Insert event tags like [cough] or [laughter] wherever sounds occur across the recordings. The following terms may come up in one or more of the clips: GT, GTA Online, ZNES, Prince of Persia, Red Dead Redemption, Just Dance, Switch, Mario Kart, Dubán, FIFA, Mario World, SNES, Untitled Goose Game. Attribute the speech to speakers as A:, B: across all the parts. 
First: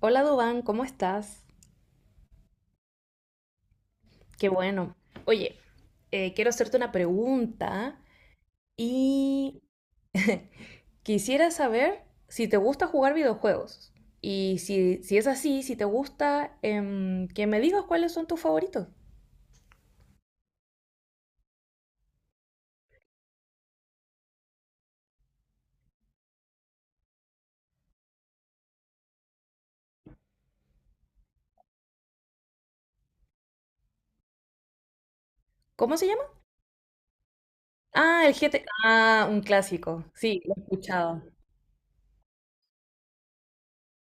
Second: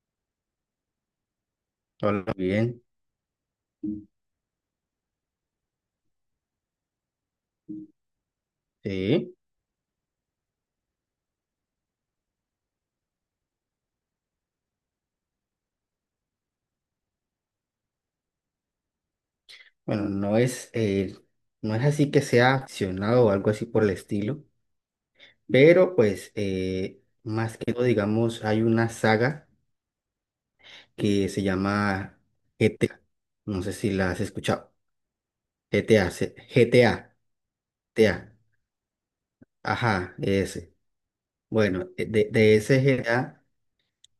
A: Hola Dubán, ¿cómo estás?
B: Hola, bien.
A: Qué bueno. Oye, quiero hacerte una pregunta
B: Sí.
A: y quisiera saber si te gusta jugar videojuegos. Y si es así, si te gusta, que me digas cuáles son tus favoritos.
B: Bueno, no es así que sea accionado o algo así por el estilo, pero pues más que todo, digamos, hay una saga que se llama GTA. No sé si la has escuchado.
A: ¿Cómo se
B: GTA,
A: llama? Ah, el
B: GTA.
A: GT. Ah, un clásico.
B: Ajá,
A: Sí,
B: ese. Bueno, de ese GTA,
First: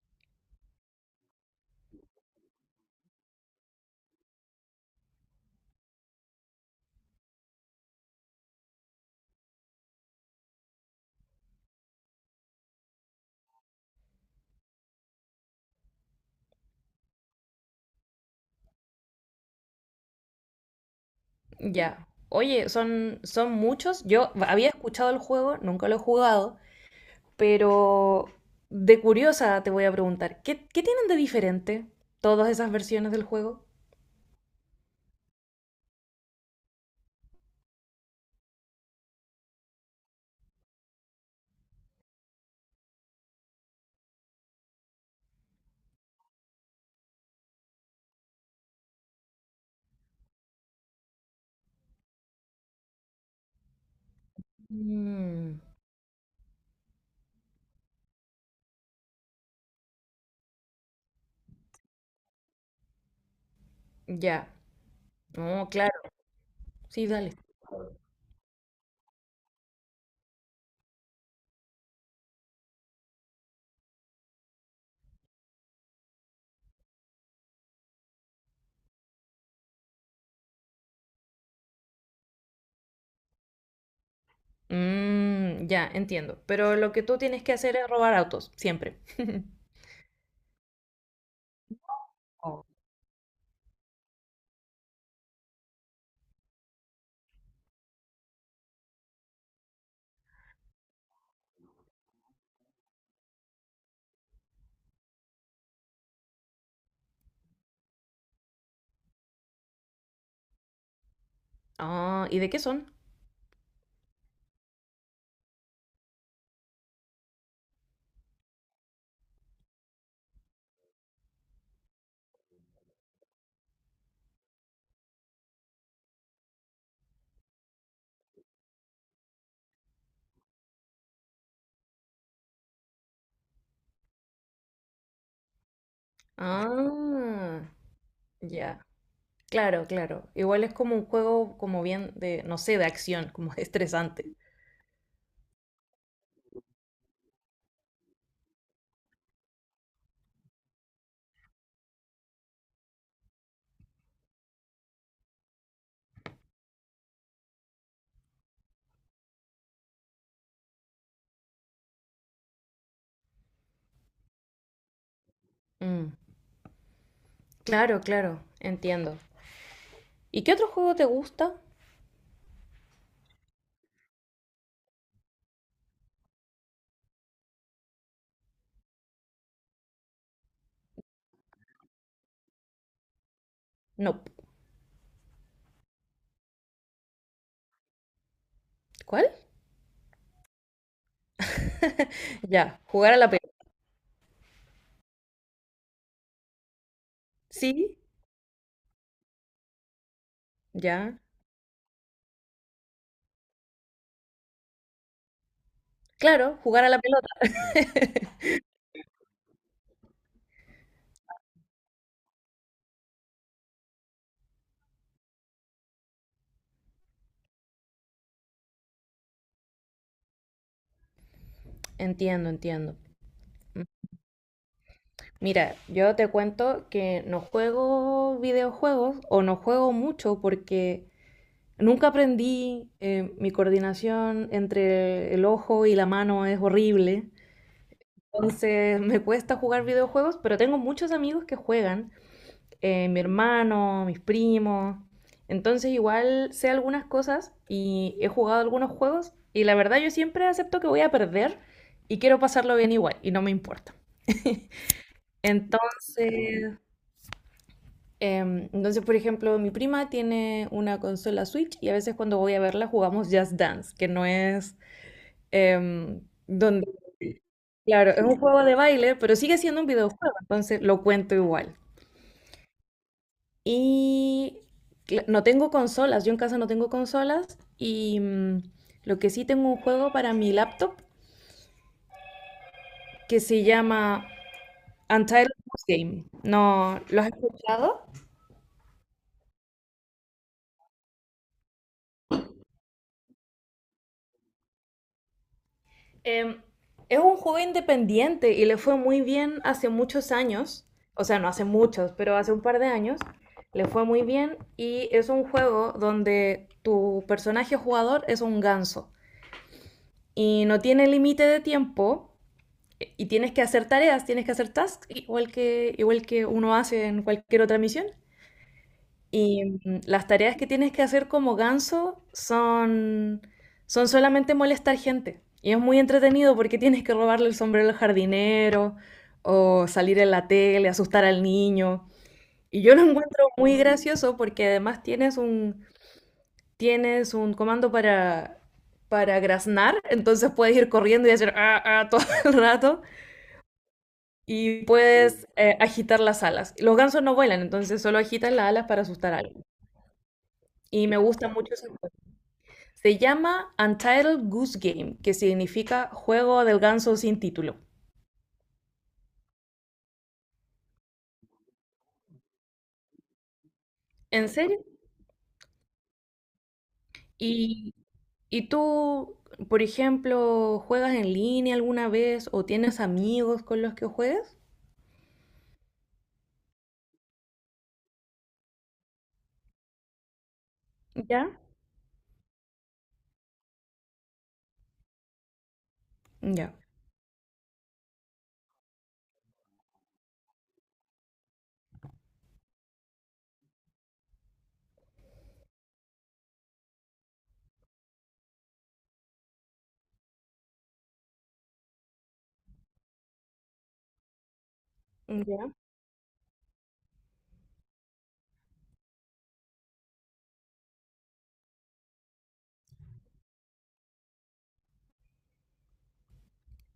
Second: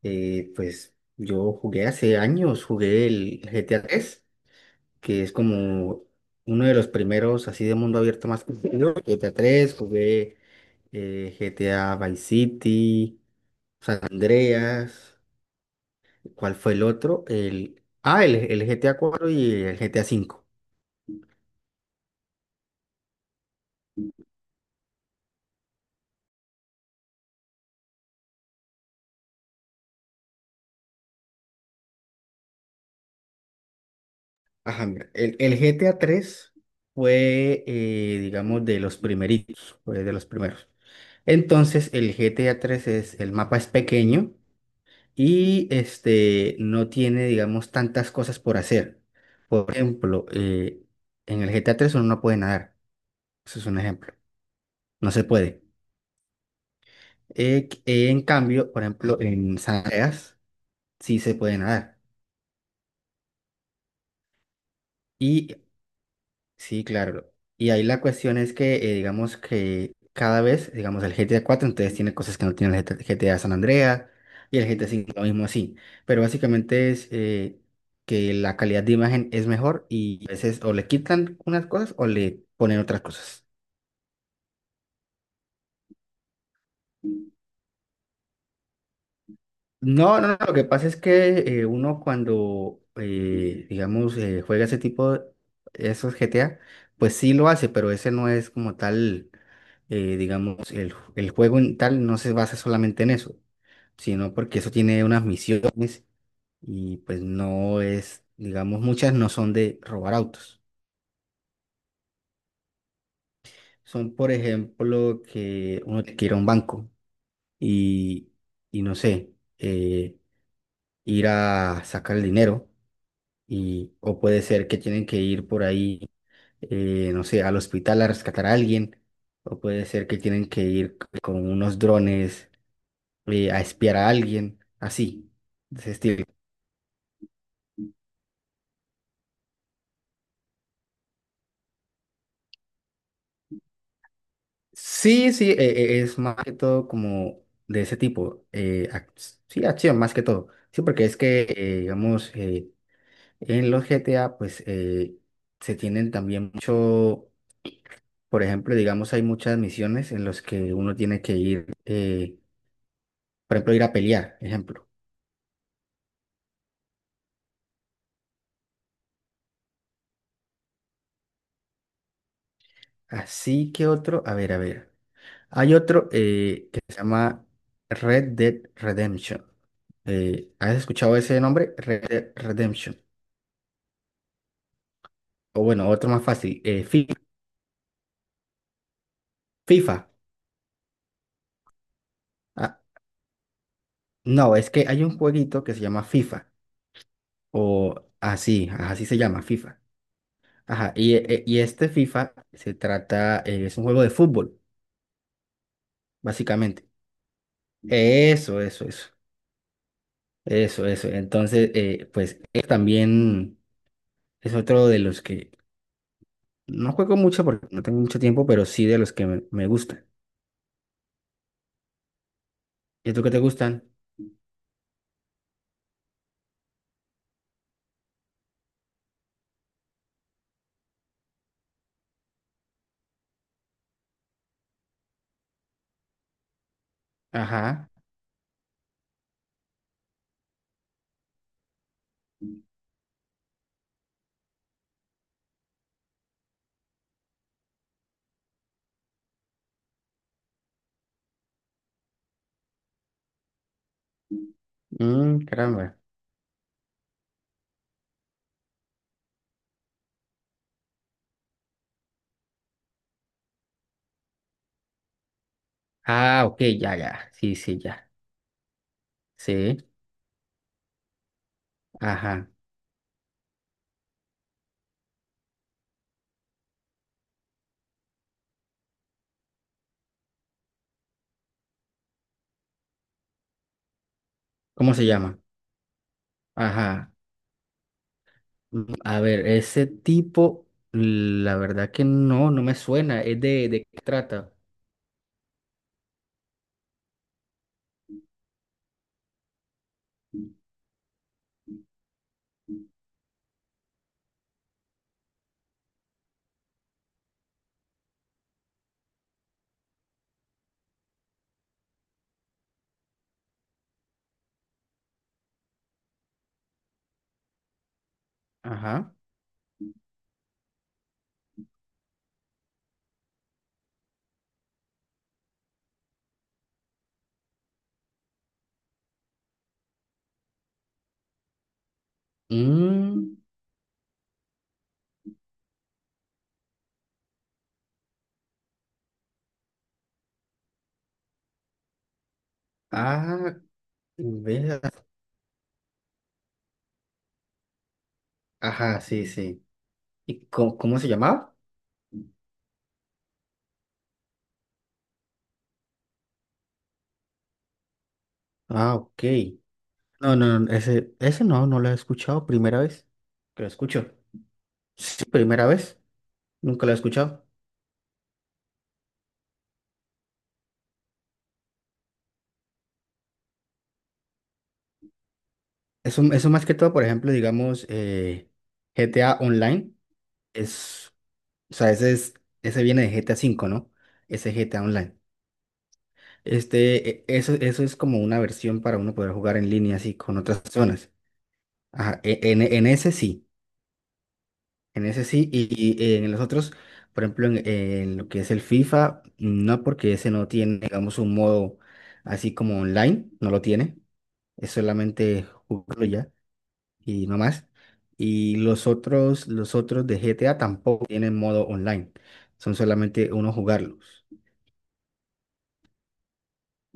B: pues yo jugué hace años, jugué el GTA 3, que es como uno de los primeros así de mundo abierto más conocido. GTA 3 jugué, GTA Vice City, San Andreas. ¿Cuál fue el otro? El GTA 4 y el GTA cinco.
A: ya. Oye, son muchos. Yo había escuchado el juego, nunca lo he jugado, pero de curiosa te voy a preguntar, ¿qué tienen de diferente todas esas versiones del juego?
B: Ajá, mira, el GTA 3 fue, digamos, de los primeritos, fue de los primeros. Entonces, el GTA 3 es, el mapa es pequeño y este, no tiene, digamos, tantas cosas por hacer. Por ejemplo, en el GTA 3 uno no puede nadar. Eso es un ejemplo. No se
A: Mm,
B: puede. En cambio, por ejemplo, en San Andreas sí se puede nadar.
A: ya.
B: Y
A: No, claro.
B: Sí,
A: Sí, dale.
B: claro. Y ahí la cuestión es que, digamos que cada vez, digamos, el GTA 4 entonces tiene cosas que no tiene el GTA San Andreas y el GTA 5 lo mismo así. Pero básicamente es, que la calidad de imagen es mejor y a veces o le quitan unas cosas o le ponen otras cosas.
A: Mm, ya, entiendo. Pero lo que tú tienes que hacer es robar autos, siempre. [laughs]
B: No, no, no, lo que pasa es que, uno cuando, digamos, juega ese tipo de esos GTA, pues sí lo hace, pero ese no es como tal, digamos, el juego en tal no se basa solamente en eso, sino porque eso tiene unas misiones y pues no es, digamos, muchas no son de robar autos.
A: Ah, ¿y de qué son?
B: Son, por ejemplo, que uno tiene que ir a un banco y, no sé, eh, ir a sacar el dinero y, o puede ser que tienen que ir por ahí, no sé, al hospital a rescatar a alguien, o puede ser que tienen que ir con unos drones, a espiar a alguien, así, de ese estilo.
A: Ah, ya. Claro, claro. Igual es como un juego como bien de, no sé, de acción, como [laughs] estresante.
B: Sí, sí, es más que todo como de ese tipo, sí, acción más que todo, sí, porque es que, digamos, en los GTA, pues, se tienen también mucho. Por ejemplo, digamos, hay muchas misiones en las que uno tiene que ir, por ejemplo, ir a pelear, ejemplo.
A: Mm, claro, claro. Entiendo. ¿Y qué otro juego te gusta?
B: Así que otro, a ver, a ver. Hay otro, que se llama Red Dead Redemption. ¿Has escuchado ese nombre? Red Dead Redemption.
A: No.
B: O bueno, otro más fácil,
A: ¿Cuál?
B: FIFA.
A: [laughs]
B: Ah,
A: Ya, jugar a la pelota.
B: no, es que hay un jueguito que se llama FIFA. O
A: Sí,
B: así, ajá, así se llama, FIFA. Ajá,
A: ya.
B: y este FIFA se trata, es un juego de fútbol,
A: Claro, jugar
B: básicamente.
A: a la pelota.
B: Eso, eso, eso. Eso, eso. Entonces, también. Es otro de los que no juego mucho porque no tengo mucho tiempo, pero sí de los que me gustan.
A: Entiendo, entiendo.
B: ¿Y tú qué te gustan?
A: Mira, yo te cuento que no juego videojuegos o no juego mucho porque nunca aprendí, mi coordinación entre el ojo y la mano es horrible.
B: Ajá.
A: Entonces me cuesta jugar videojuegos, pero tengo muchos amigos que juegan, mi hermano, mis primos. Entonces igual sé algunas cosas y he jugado algunos juegos y la verdad yo siempre acepto que voy a perder y quiero pasarlo bien igual y no me importa.
B: Mm, caramba.
A: Entonces, entonces, por ejemplo, mi prima tiene una consola Switch y a veces cuando voy a verla jugamos Just Dance, que no es em,
B: Ah, ok,
A: donde...
B: ya, ya. Sí, sí, ya.
A: Claro, es un juego de baile, pero sigue
B: Sí.
A: siendo un videojuego, entonces lo cuento igual.
B: Ajá.
A: Y no tengo consolas, yo en casa no tengo consolas y mm, lo que sí tengo un juego para mi laptop que se llama
B: ¿Cómo se llama?
A: Untitled Goose Game. ¿No
B: Ajá.
A: lo has escuchado?
B: Mm, a ver, ese tipo, la verdad que no, no me suena. ¿Es de qué trata?
A: Em, es un juego independiente y le fue muy bien hace muchos años, o sea, no hace muchos, pero hace un par de años, le fue muy bien y es un juego donde tu personaje jugador es un ganso y no tiene límite de tiempo y tienes que hacer tareas, tienes que hacer tasks igual que uno hace en cualquier otra misión
B: Ajá.
A: y mm, las tareas que tienes que hacer como ganso son, son solamente molestar gente. Y es muy entretenido porque tienes que robarle el sombrero al jardinero o salir en la tele, asustar al niño. Y yo lo [laughs]
B: Mm,
A: encuentro muy gracioso porque además tienes un comando para graznar, entonces puedes ir corriendo y hacer ah, ah, todo [laughs] el rato
B: ah, vea.
A: y puedes agitar las alas. Los gansos no vuelan, entonces solo agitan las alas
B: Ajá,
A: para
B: sí,
A: asustar a alguien.
B: sí. ¿Y cómo se
A: Y me gusta
B: llamaba?
A: mucho eso. Se llama Untitled Goose Game, que significa juego del ganso sin título.
B: Ah, ok. No, no, no, ese no, no lo he escuchado. Primera vez que lo escucho.
A: ¿En serio?
B: Sí, primera vez. Nunca lo he escuchado.
A: ¿Y, y tú, por ejemplo, juegas en línea alguna vez o tienes amigos con los que juegues?
B: Eso más que todo, por ejemplo, digamos, GTA Online es,
A: Ya.
B: o sea, ese viene de GTA cinco, ¿no? Ese GTA Online.
A: Ya.
B: Eso es como una versión para uno poder jugar en línea así con otras personas. Ajá, en ese sí. En ese sí, y en los otros, por ejemplo, en lo que es el FIFA, no porque ese no tiene, digamos, un modo así como online, no lo tiene, es solamente
A: Ya.
B: jugarlo ya y no más. Y los otros de GTA tampoco tienen modo online, son solamente uno jugarlos.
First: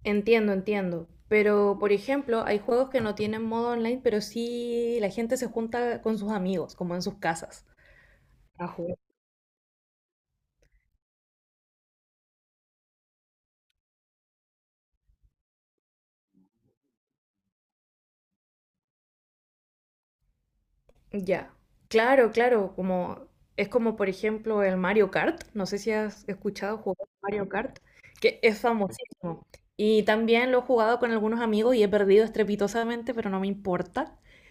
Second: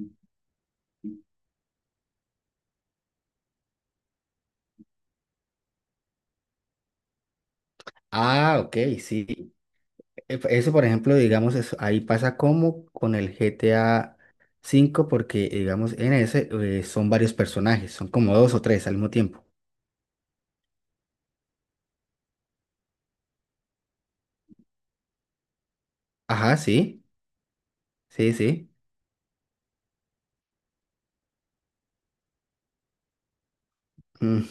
A: Entiendo, entiendo. Pero, por ejemplo, hay juegos que no tienen modo online, pero sí la gente se junta con sus amigos, como en sus casas.
B: Ah, ok, sí. Eso, por ejemplo, digamos, ahí pasa como con el GTA 5, porque, digamos, en ese, son varios personajes, son como dos o tres al mismo tiempo.
A: Ya. Claro, claro, como es como por ejemplo el Mario Kart, no sé si has
B: Ajá,
A: escuchado
B: sí,
A: jugar Mario Kart,
B: sí,
A: que es
B: sí.
A: famosísimo. Y también lo he jugado con algunos amigos y he perdido estrepitosamente, pero no me importa.
B: Mm,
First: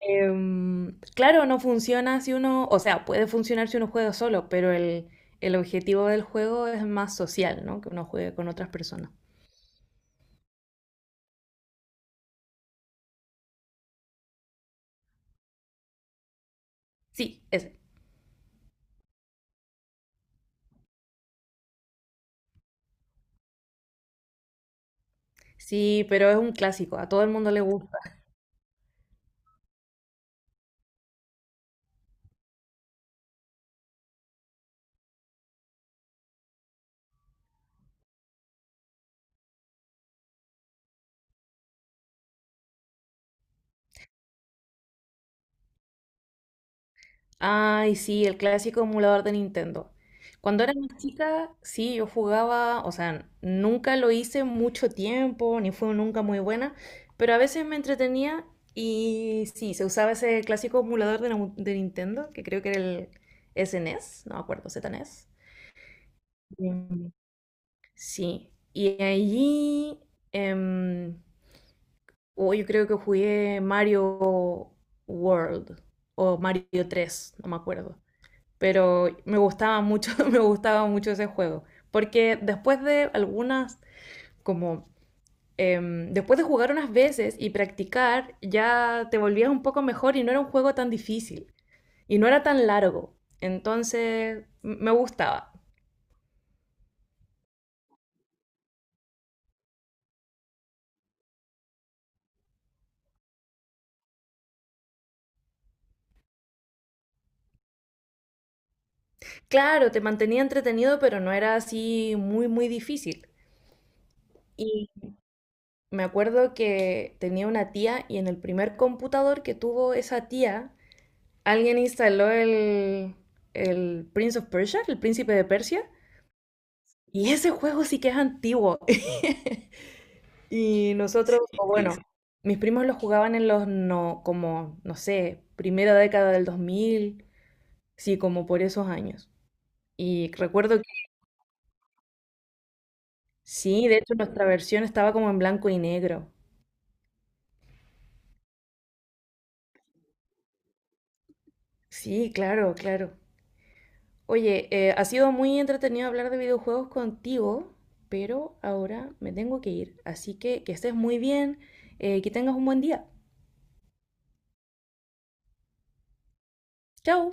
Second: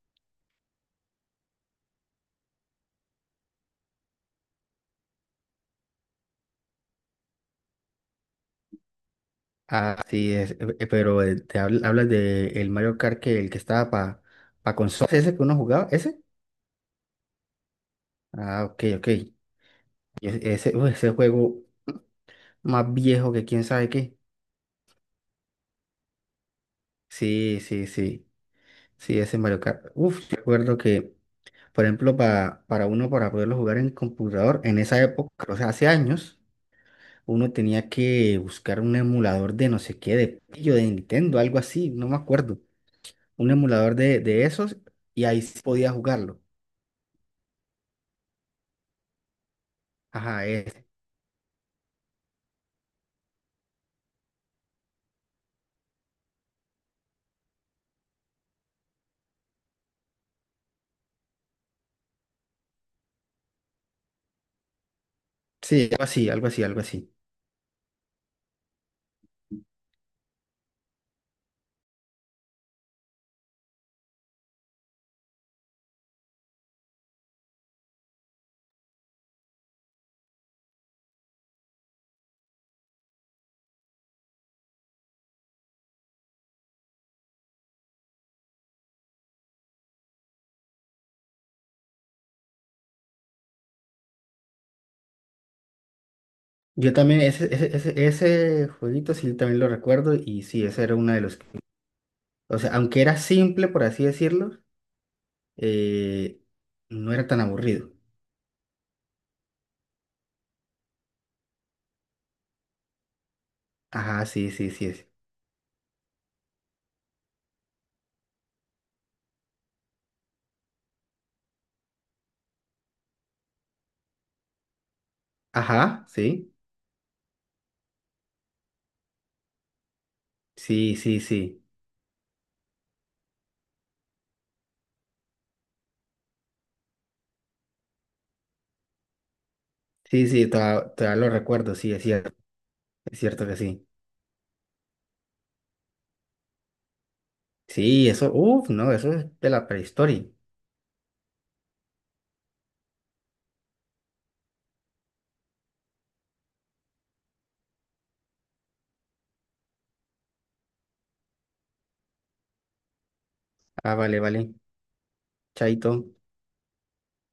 A: Claro, no funciona si uno, o sea, puede funcionar si uno juega solo, pero el objetivo del juego es más social, ¿no? Que uno juegue con otras personas.
B: ah, sí, es, pero te hablas de el Mario Kart, que el que estaba para pa consola, ese que uno jugaba, ese.
A: Sí, ese.
B: Ah, ok, ok. Y ese juego más viejo que quién sabe qué.
A: Sí, pero es un clásico, a todo el mundo
B: Sí,
A: le
B: sí,
A: gusta.
B: sí. Sí, ese Mario Kart. Uf, yo recuerdo que, por ejemplo, para uno para poderlo jugar en computador, en esa época, o sea, hace años, uno tenía que buscar un emulador de no sé qué, de pillo de Nintendo, algo así, no me acuerdo. Un emulador de esos y ahí sí podía jugarlo.
A: Ay, sí, el clásico emulador de Nintendo.
B: Ajá,
A: Cuando era
B: ese.
A: más chica, sí, yo jugaba, o sea, nunca lo hice mucho tiempo, ni fue nunca muy buena, pero a veces me entretenía y sí, se usaba ese clásico emulador de, de Nintendo, que creo que era el SNES, no me acuerdo, ZNES.
B: Sí, algo así, algo así, algo
A: Mm.
B: así.
A: Sí, y allí, em, oh, yo creo que jugué Mario World o Mario 3, no me acuerdo pero me gustaba mucho, [laughs] me gustaba mucho ese juego, porque después de algunas, como después de jugar unas veces y practicar, ya te volvías un poco mejor y no era un juego tan difícil y no era tan largo, entonces me gustaba.
B: Yo también, ese jueguito sí también lo recuerdo y sí, ese era uno de los O sea, aunque era simple, por así decirlo, eh, no era tan aburrido.
A: Claro, te mantenía entretenido, pero no era así muy difícil.
B: Ajá, sí, sí,
A: Y
B: sí, sí.
A: me acuerdo que tenía una tía y en el primer computador que tuvo esa tía, alguien instaló el Prince of Persia, el príncipe de Persia,
B: Ajá, sí,
A: y ese juego sí que es antiguo. [laughs] Y
B: sí, sí,
A: nosotros,
B: sí.
A: o bueno, mis primos lo jugaban en los, no, como, no sé, primera década del 2000, sí, como por esos años.
B: Sí,
A: Y
B: sí,
A: recuerdo que
B: todavía, lo recuerdo, sí, es cierto que sí.
A: sí, de hecho nuestra versión estaba como en blanco y negro.
B: Sí, eso, uff, no, eso es de la prehistoria.
A: Sí, claro, claro. Oye, ha sido muy entretenido hablar de videojuegos contigo, pero ahora me tengo que ir. Así que estés muy bien, que tengas un buen día.
B: Ah, vale, vale. Chaito.
A: Chao.